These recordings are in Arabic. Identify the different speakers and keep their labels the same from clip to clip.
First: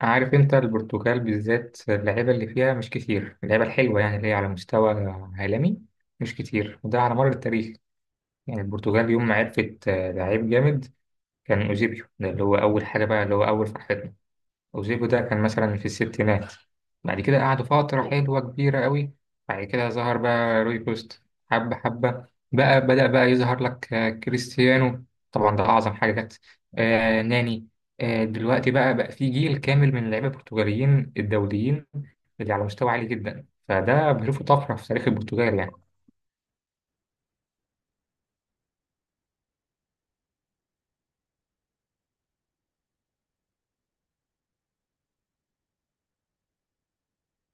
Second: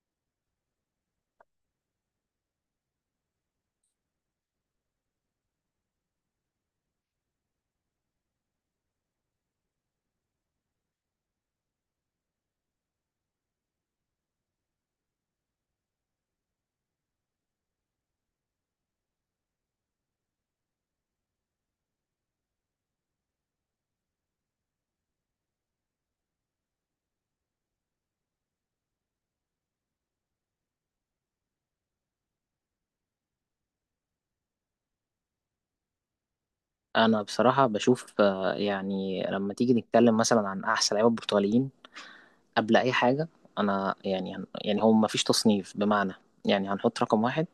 Speaker 1: عارف انت، البرتغال بالذات اللعيبه اللي فيها مش كتير، اللعيبه الحلوه يعني اللي هي على مستوى عالمي، مش كتير وده على مر التاريخ. يعني البرتغال يوم ما عرفت لعيب جامد، كان اوزيبيو، ده اللي هو اول حاجه بقى اللي هو اول فرحتنا. وزيكو ده كان مثلا في الستينات، بعد كده قعدوا فترة حلوة كبيرة قوي. بعد كده ظهر بقى روي كوست. حبة حبة. بقى بدأ بقى يظهر لك كريستيانو، طبعا ده أعظم حاجة جت. ناني. دلوقتي بقى في جيل كامل من اللعيبة البرتغاليين الدوليين اللي على مستوى عالي جدا، فده بشوفه طفرة في تاريخ البرتغال يعني.
Speaker 2: انا بصراحه بشوف يعني لما تيجي نتكلم مثلا عن احسن لعيبه البرتغاليين قبل اي حاجه. انا يعني يعني هو ما فيش تصنيف بمعنى يعني هنحط رقم واحد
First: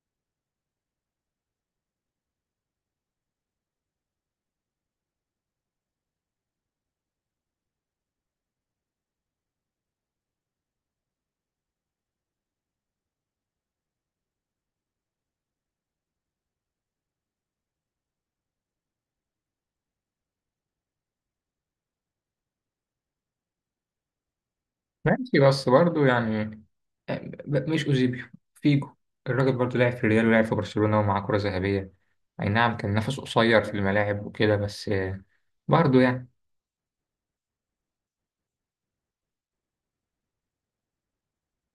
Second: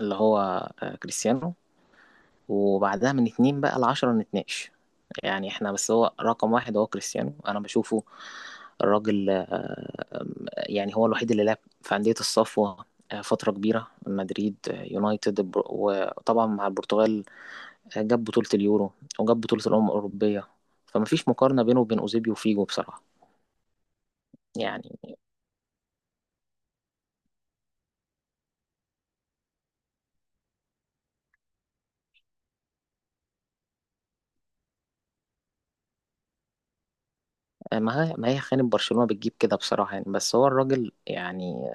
Speaker 2: اللي هو كريستيانو، وبعدها من اتنين بقى لعشرة نتناقش. يعني احنا بس هو رقم واحد هو كريستيانو انا بشوفه. الراجل يعني هو الوحيد اللي لعب في أندية الصفوة فترة كبيرة، مدريد، يونايتد، وطبعا مع البرتغال جاب بطولة اليورو وجاب بطولة الأمم الأوروبية. فمفيش مقارنة بينه وبين أوزيبيو وفيجو بصراحة يعني.
Speaker 1: ماشي بس برضه يعني، آه، مش أوزيبيو، فيجو. الراجل برضه لعب في الريال ولعب في برشلونة ومعاه كرة ذهبية. أي نعم كان نفسه قصير في الملاعب وكده، بس برضه يعني.
Speaker 2: ما هي ما هي خانة برشلونة بتجيب كده بصراحة يعني، بس هو الراجل يعني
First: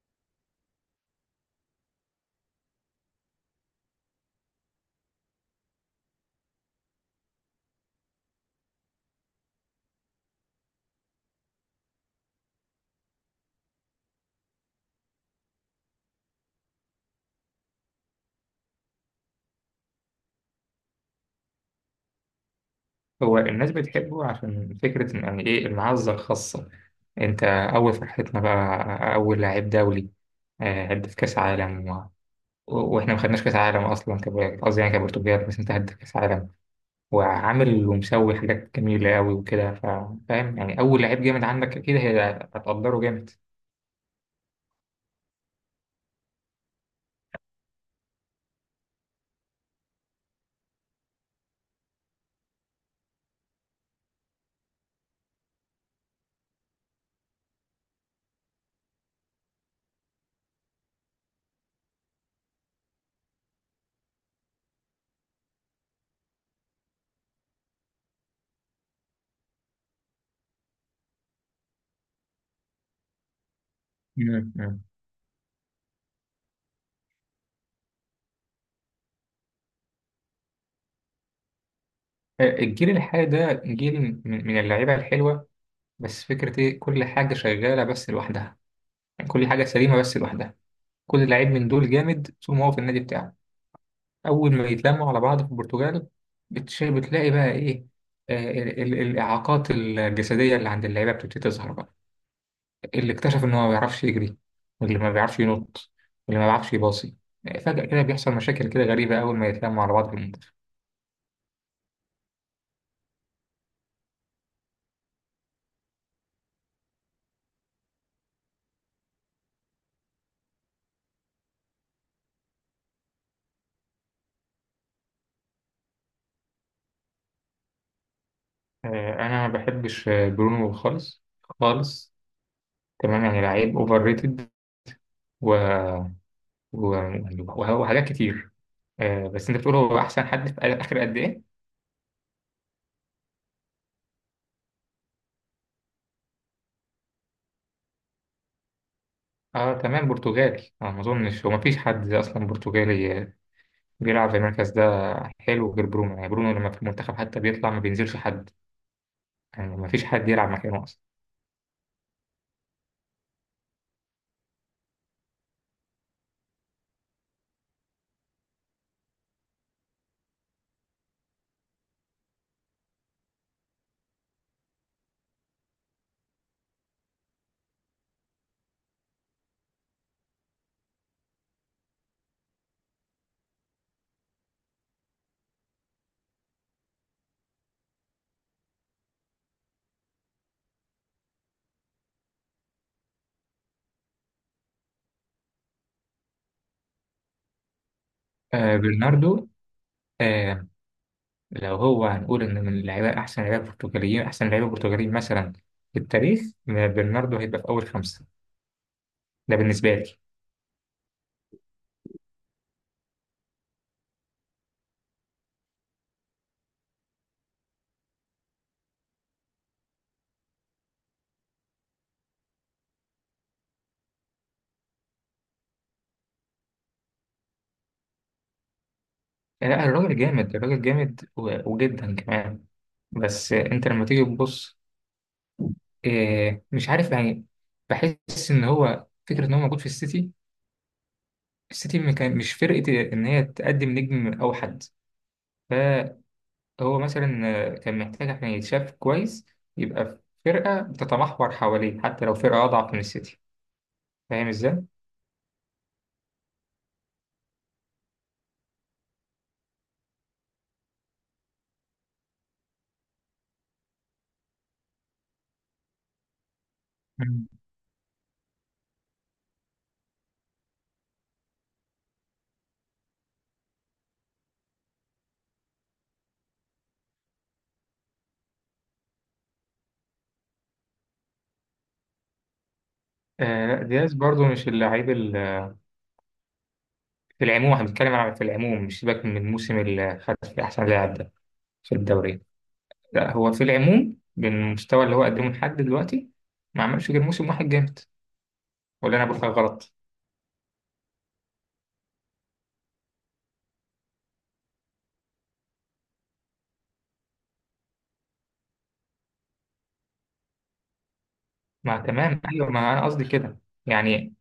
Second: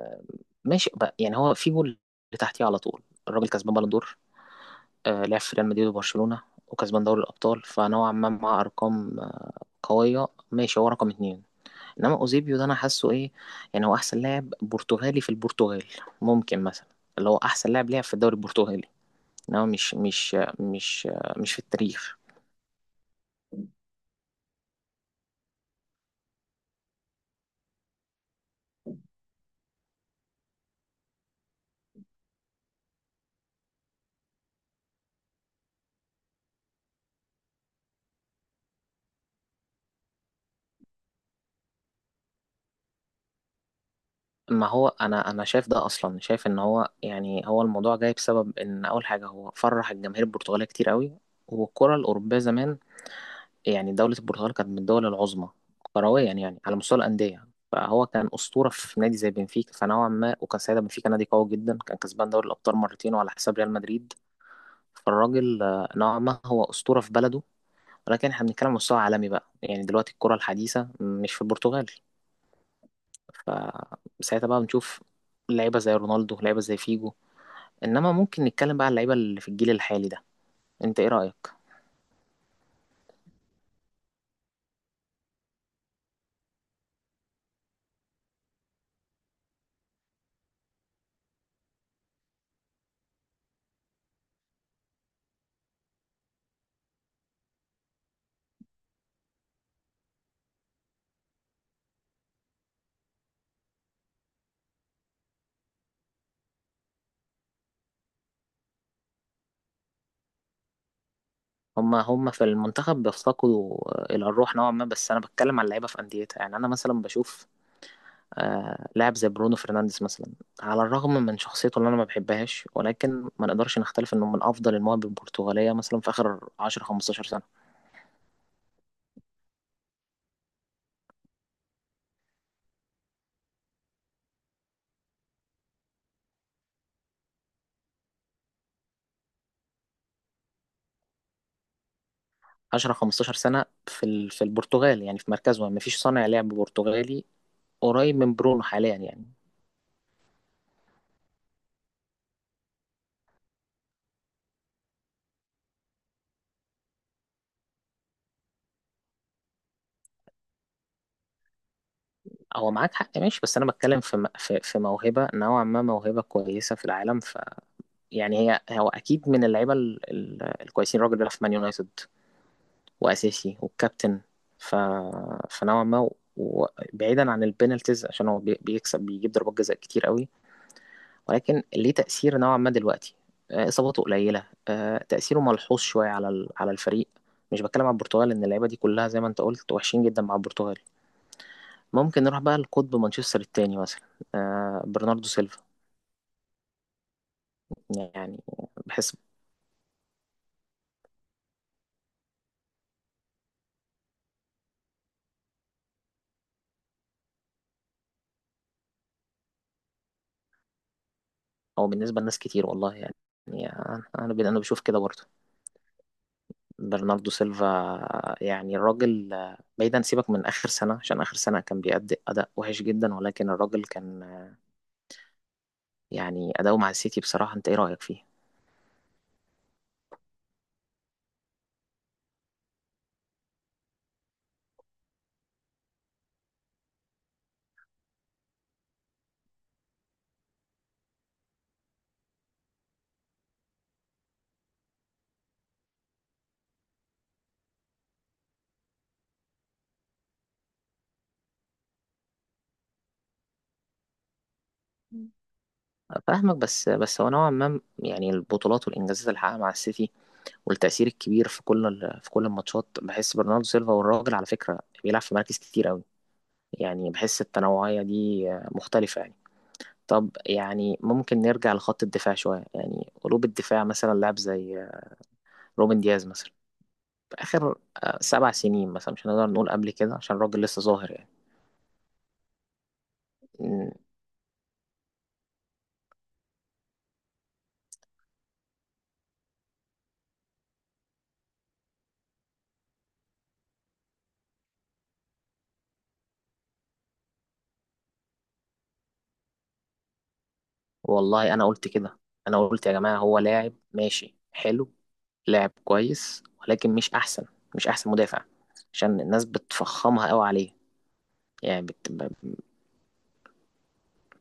Speaker 2: ماشي بقى. يعني هو فيجو اللي تحتيه على طول. الراجل كسبان بالون دور، لعب في ريال مدريد وبرشلونة وكسبان دوري الأبطال، فنوعا ما مع أرقام قوية، ماشي هو رقم اتنين. إنما أوزيبيو ده أنا حاسه إيه، يعني هو أحسن لاعب برتغالي في البرتغال، ممكن مثلا اللي هو أحسن لاعب لعب في الدوري البرتغالي، ان هو مش مش في التاريخ.
Speaker 1: هو الناس بتحبه عشان فكرة يعني إيه المعزة الخاصة، أنت أول فرحتنا بقى أول لاعب دولي، هدف كأس عالم و... و- وإحنا ما خدناش كأس عالم أصلا، قصدي يعني كبرتغال، بس أنت هدف كأس عالم وعامل ومسوي حاجات جميلة أوي وكده، فاهم يعني، أول لعيب جامد عندك أكيد هتقدره جامد.
Speaker 2: ما هو انا شايف ده اصلا. شايف ان هو يعني هو الموضوع جاي بسبب ان اول حاجه هو فرح الجماهير البرتغاليه كتير قوي، والكره الاوروبيه زمان يعني دوله البرتغال كانت من الدول العظمى كرويا، يعني على مستوى الانديه فهو كان اسطوره في نادي زي بنفيكا، فنوعا ما وكان ساعتها بنفيكا نادي قوي جدا، كان كسبان دوري الابطال مرتين وعلى حساب ريال مدريد. فالراجل نوعا ما هو اسطوره في بلده، ولكن احنا بنتكلم على مستوى عالمي بقى. يعني دلوقتي الكره الحديثه مش في البرتغال، فساعتها
Speaker 1: مم.
Speaker 2: بقى
Speaker 1: مم.
Speaker 2: بنشوف لعيبة زي رونالدو، لعيبة زي فيجو. إنما ممكن نتكلم بقى على اللعيبة اللي في الجيل الحالي ده، أنت إيه رأيك؟
Speaker 1: الجيل الحالي ده جيل من اللعيبة الحلوة، بس فكرة إيه، كل حاجة شغالة بس لوحدها، يعني كل حاجة سليمة بس لوحدها. كل لعيب من دول جامد طول ما هو في النادي بتاعه، أول ما يتلموا على بعض في البرتغال، بتلاقي بقى إيه، الإعاقات الجسدية اللي عند اللعيبة بتبتدي تظهر بقى. اللي اكتشف إن هو ما بيعرفش يجري، واللي ما بيعرفش ينط، واللي ما بيعرفش يباصي، فجأة كده بيحصل مشاكل كده غريبة أول ما يتلموا على بعض في المنتخب.
Speaker 2: هما في المنتخب بيفتقدوا إلى الروح نوعا ما، بس أنا بتكلم على اللعيبة في أنديتها. يعني أنا مثلا بشوف آه لاعب زي برونو فرنانديز مثلا، على الرغم من شخصيته اللي أنا ما بحبهاش، ولكن ما نقدرش نختلف إنه من أفضل المواهب البرتغالية مثلا في آخر 10 15 سنة.
Speaker 1: أنا ما بحبش برونو خالص، خالص. تمام يعني لعيب أوفر ريتد و... و... وحاجات كتير. بس أنت بتقول هو أحسن حد في آخر قد إيه؟
Speaker 2: 10 15 سنة في في البرتغال، يعني في مركزه ما فيش صانع لعب برتغالي قريب من برونو حاليا يعني.
Speaker 1: اه تمام، برتغالي انا ما اظنش، هو ما فيش حد اصلا برتغالي بيلعب في المركز ده حلو غير برونو. يعني برونو لما في المنتخب حتى بيطلع ما بينزلش حد، يعني ما فيش حد يلعب مكانه اصلا.
Speaker 2: هو معاك حق ماشي، بس انا بتكلم في في في موهبه، نوعا ما موهبه كويسه في العالم. ف يعني هو اكيد من اللعيبه الكويسين. الراجل ده في مان يونايتد واساسي والكابتن، ف فنوعا ما، وبعيدا عن البينالتيز عشان هو بيكسب بيجيب ضربات جزاء كتير قوي، ولكن ليه تاثير نوعا ما دلوقتي. اصاباته قليله، تاثيره ملحوظ شويه على على الفريق. مش بتكلم على البرتغال، ان اللعيبه دي كلها زي ما انت قلت وحشين جدا مع البرتغال. ممكن نروح بقى لقطب مانشستر التاني مثلا، آه برناردو سيلفا يعني بحس.
Speaker 1: برناردو. آه لو هو هنقول إن من اللعيبة أحسن لعيبة برتغاليين، أحسن لعيبة برتغاليين مثلا في التاريخ، برناردو هيبقى في أول خمسة، ده بالنسبة لي.
Speaker 2: او بالنسبه لناس كتير والله يعني. يعني انا بشوف كده برضه برناردو سيلفا. يعني الراجل بعيدا سيبك من اخر سنه عشان اخر سنه كان بيأدي اداء وحش جدا، ولكن الراجل كان يعني اداؤه مع السيتي بصراحه، انت ايه رايك فيه؟
Speaker 1: آه لا، الراجل جامد، الراجل جامد وجدا كمان، بس انت لما تيجي تبص، إيه مش عارف يعني، بحس ان هو فكره ان هو موجود في السيتي، السيتي ما كان- مش فرقه ان هي تقدم نجم اوحد، هو مثلا كان محتاج عشان يتشاف كويس، يبقى في فرقة بتتمحور حواليه حتى لو فرقة أضعف من السيتي. فاهم إزاي؟
Speaker 2: فاهمك، بس هو نوعا ما يعني البطولات والانجازات اللي حققها مع السيتي والتأثير الكبير في كل في كل الماتشات بحس برناردو سيلفا، والراجل على فكره بيلعب في مراكز كتير قوي. يعني بحس
Speaker 1: مم.
Speaker 2: التنوعية دي مختلفة يعني. طب يعني ممكن نرجع لخط الدفاع شوية، يعني قلوب الدفاع مثلا لاعب زي روبن دياز مثلا في آخر سبع سنين مثلا، مش هنقدر نقول قبل كده عشان الراجل لسه ظاهر يعني.
Speaker 1: آه لا،
Speaker 2: م،
Speaker 1: دياز برضو مش اللعيب في العموم. احنا بنتكلم على في العموم، مش سيبك من الموسم اللي خد فيه أحسن لاعب ده في الدوري، لا هو في العموم بالمستوى اللي هو قدمه لحد دلوقتي ما عملش غير موسم واحد جامد. ولا أنا بقول حاجة غلط؟
Speaker 2: والله أنا قلت كده، أنا قلت يا جماعة هو لاعب ماشي حلو، لاعب كويس، ولكن مش أحسن، مش أحسن مدافع. عشان الناس بتفخمها قوي عليه يعني
Speaker 1: ما تمام، أيوه، ما أنا قصدي كده، يعني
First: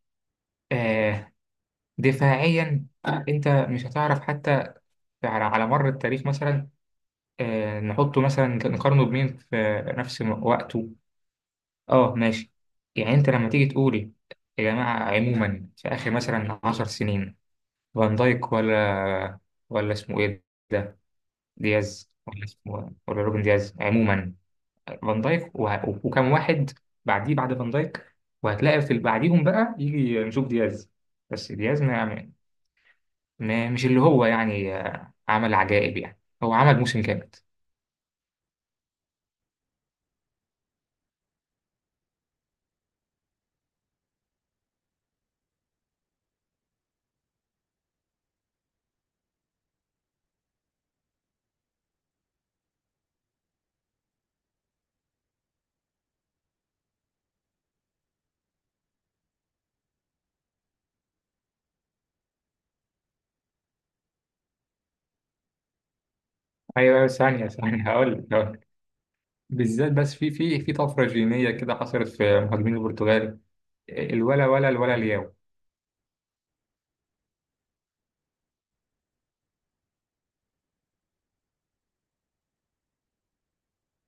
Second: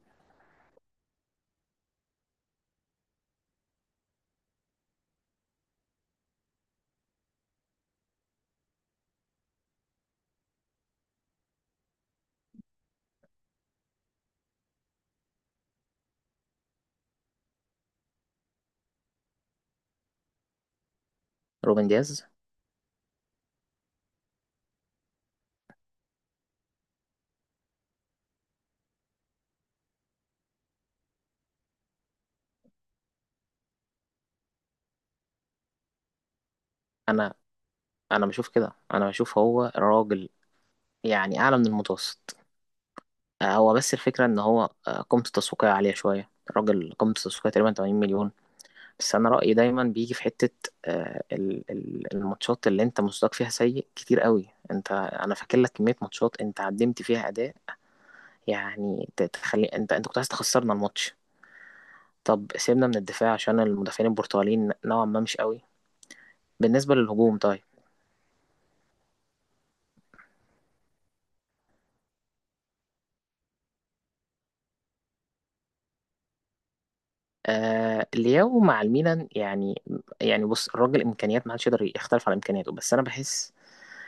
Speaker 1: آه دفاعيا، أنت مش هتعرف حتى على مر التاريخ، مثلا نحطه مثلا، نقارنه بمين في نفس وقته. اه ماشي. يعني انت لما تيجي تقولي، يا جماعة عموما في آخر مثلا 10 سنين، فان دايك ولا اسمه ايه، ده
Speaker 2: روبن
Speaker 1: دياز،
Speaker 2: دياز.
Speaker 1: ولا اسمه، ولا روبن دياز عموما، فان دايك وكم واحد بعديه بعد فان دايك، وهتلاقي في اللي بعديهم بقى يجي نشوف دياز. بس دياز مش اللي هو يعني عمل عجائب، يعني هو عمل موسم كامل.
Speaker 2: أنا أنا بشوف كده، أنا بشوف هو راجل يعني أعلى من المتوسط. هو بس الفكرة إن هو قيمته التسويقية عالية شوية، الراجل قيمته التسويقية تقريبا 80 مليون. بس أنا رأيي دايما بيجي في حتة الماتشات اللي أنت مستواك فيها سيء كتير قوي. أنت أنا فاكر لك كمية ماتشات أنت قدمت فيها أداء يعني تخلي أنت كنت عايز تخسرنا الماتش. طب سيبنا من الدفاع عشان المدافعين البرتغاليين نوعا ما مش قوي. بالنسبة
Speaker 1: ايوه، أيوة،
Speaker 2: للهجوم
Speaker 1: ثانية
Speaker 2: طيب،
Speaker 1: ثانية هقول لك، بالذات بس في طفره جينيه كده حصلت في مهاجمين البرتغال، الولا ولا الولا الياو.
Speaker 2: آه لياو مع الميلان يعني. يعني بص الراجل إمكانيات ما حدش يقدر يختلف على إمكانياته، بس أنا بحس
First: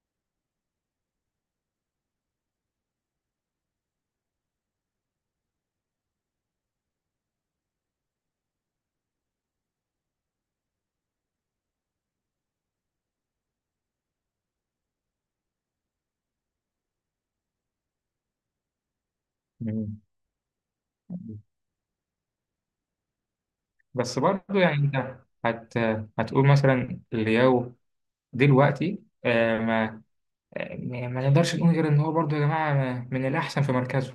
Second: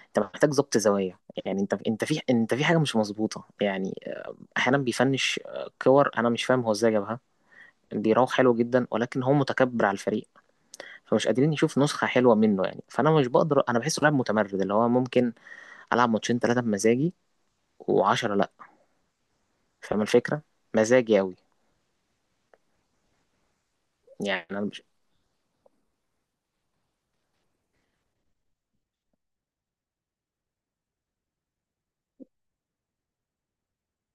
Speaker 2: انت محتاج ظبط زوايا. يعني انت في حاجه مش مظبوطه يعني. احيانا بيفنش كور انا مش فاهم هو ازاي جابها، بيراوغ حلو جدا ولكن هو متكبر على الفريق، فمش قادرين يشوف نسخه حلوه منه. يعني فانا مش بقدر، انا بحسه لاعب متمرد اللي هو ممكن العب ماتشين ثلاثه بمزاجي و10 لا.
Speaker 1: مم.
Speaker 2: فاهم الفكره؟ مزاجي قوي.
Speaker 1: بس
Speaker 2: يعني
Speaker 1: برضه
Speaker 2: انا
Speaker 1: يعني
Speaker 2: مش
Speaker 1: انت هت هتقول مثلا لياو دلوقتي، ما نقدرش نقول غير ان هو برضه يا جماعه من الاحسن في مركزه.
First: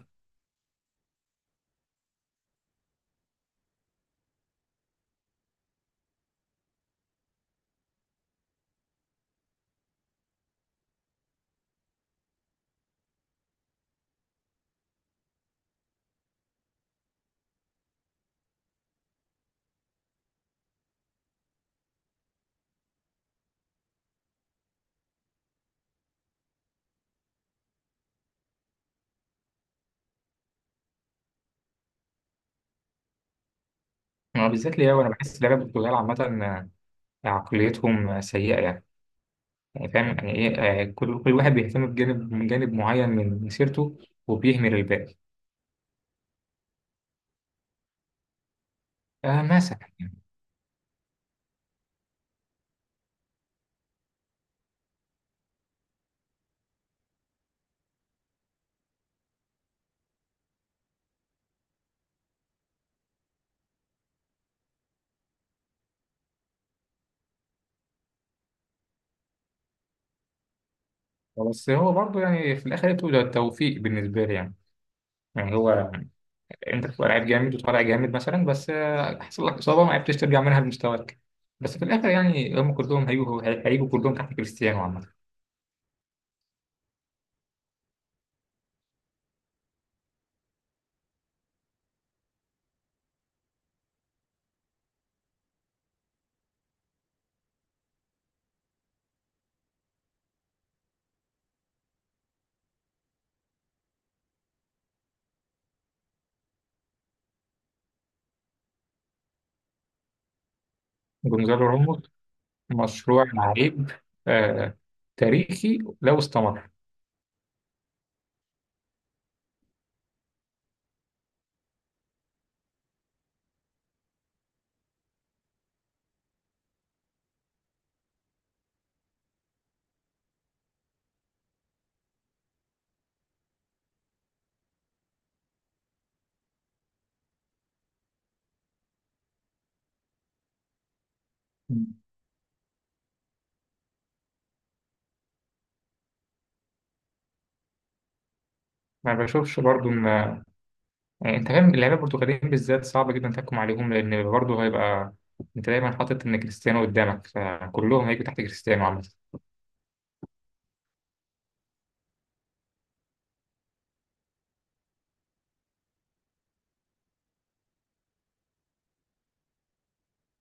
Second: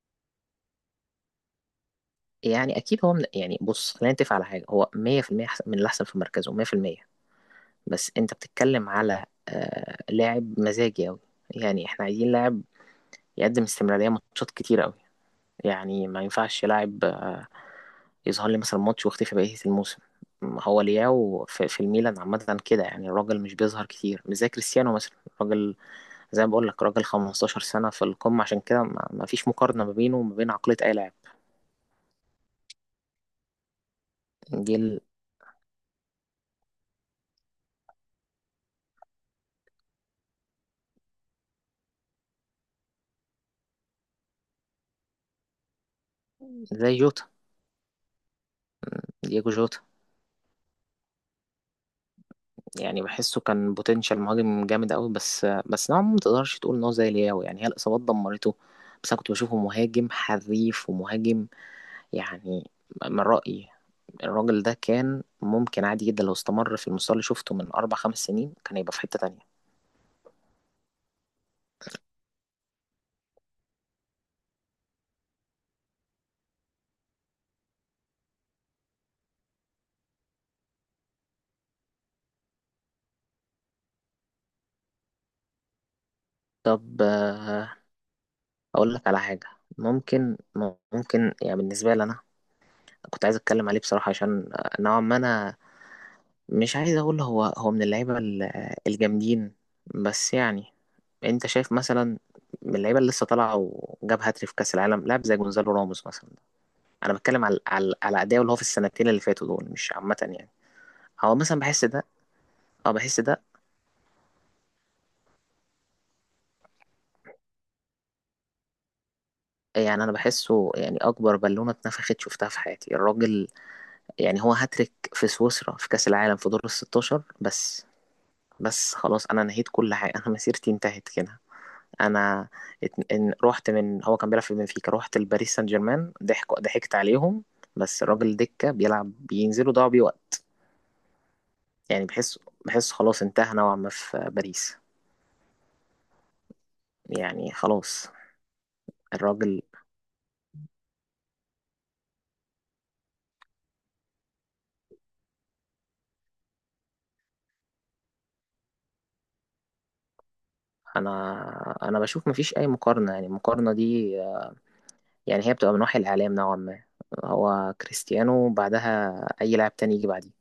Speaker 2: يعني اكيد هو من... يعني بص خلينا نتفق على حاجه، هو 100% أحسن- من الاحسن في مركزه 100%. بس انت بتتكلم على آه لاعب مزاجي قوي، يعني احنا عايزين لاعب يقدم استمرارية ماتشات كتير قوي. يعني ما ينفعش لاعب يظهر لي مثلا ماتش واختفي بقية الموسم. ما هو لياو في في الميلان عامة كده يعني، الراجل مش بيظهر كتير مش زي كريستيانو مثلا. راجل زي ما بقول لك، راجل 15 سنة في القمة عشان كده ما فيش مقارنة ما بينه وما بين عقلية أي لاعب
Speaker 1: هو بالذات
Speaker 2: جيل
Speaker 1: لياو، انا بحس لعيبه البرتغال عامه عقليتهم سيئه يعني، يعني فاهم يعني ايه، كل واحد بيهتم بجانب من جانب معين من مسيرته وبيهمل الباقي.
Speaker 2: زي جوتا، دييجو جوتا.
Speaker 1: مثلا يعني.
Speaker 2: يعني بحسه كان بوتنشال مهاجم جامد قوي، بس نوعا ما ما تقدرش تقول ان هو زي لياو. يعني هي الإصابات دمرته، بس أنا كنت بشوفه مهاجم حريف ومهاجم يعني. من رأيي الراجل ده كان ممكن عادي جدا لو استمر في المستوى اللي شفته من أربع خمس سنين كان هيبقى في حتة تانية.
Speaker 1: بس هو برضه يعني في الاخر بتبقى توفيق بالنسبه لي، يعني يعني هو انت بتبقى لعيب جامد وطالع جامد مثلا، بس حصل لك اصابه ما عرفتش ترجع منها لمستواك، بس في الاخر يعني هم كلهم هيجوا هيجوا كلهم تحت كريستيانو عامه.
Speaker 2: طب أقول لك على حاجة. ممكن ممكن يعني بالنسبة لي أنا كنت عايز أتكلم عليه بصراحة، عشان نوعا ما أنا مش عايز أقول هو هو من اللعيبة الجامدين، بس يعني أنت شايف مثلا من اللعيبة اللي لسه طالعة وجاب هاتري في كأس العالم لاعب زي جونزالو راموس مثلا. أنا بتكلم على على أداؤه اللي هو في السنتين اللي فاتوا دول مش عامة يعني. هو مثلا
Speaker 1: جونزالو
Speaker 2: بحس
Speaker 1: راموس
Speaker 2: ده، اه بحس
Speaker 1: مشروع
Speaker 2: ده
Speaker 1: لعيب آه تاريخي لو استمر.
Speaker 2: يعني. انا بحسه يعني اكبر بالونه اتنفخت شفتها في حياتي الراجل. يعني هو هاتريك في سويسرا في كاس العالم في دور ال 16 بس، بس خلاص انا نهيت كل حاجه، انا مسيرتي انتهت كده. انا رحت من هو كان بيلعب في بنفيكا رحت لباريس سان جيرمان، ضحك ضحكت عليهم. بس الراجل دكه بيلعب بينزلوا ضاعوا بيه وقت. يعني بحس، بحس خلاص انتهى نوعا ما في باريس يعني خلاص
Speaker 1: ما بشوفش
Speaker 2: الراجل.
Speaker 1: برضه ان، يعني انت فاهم اللعيبه البرتغاليين بالذات صعب جدا تحكم عليهم، لان برضه هيبقى انت دايما حاطط ان كريستيانو قدامك، فكلهم هيجوا تحت كريستيانو عامه.
Speaker 2: انا انا بشوف مفيش اي مقارنه، يعني المقارنه دي يعني هي بتبقى من وحي الإعلام نوعا ما. هو كريستيانو، بعدها أي لاعب تاني يجي بعديه.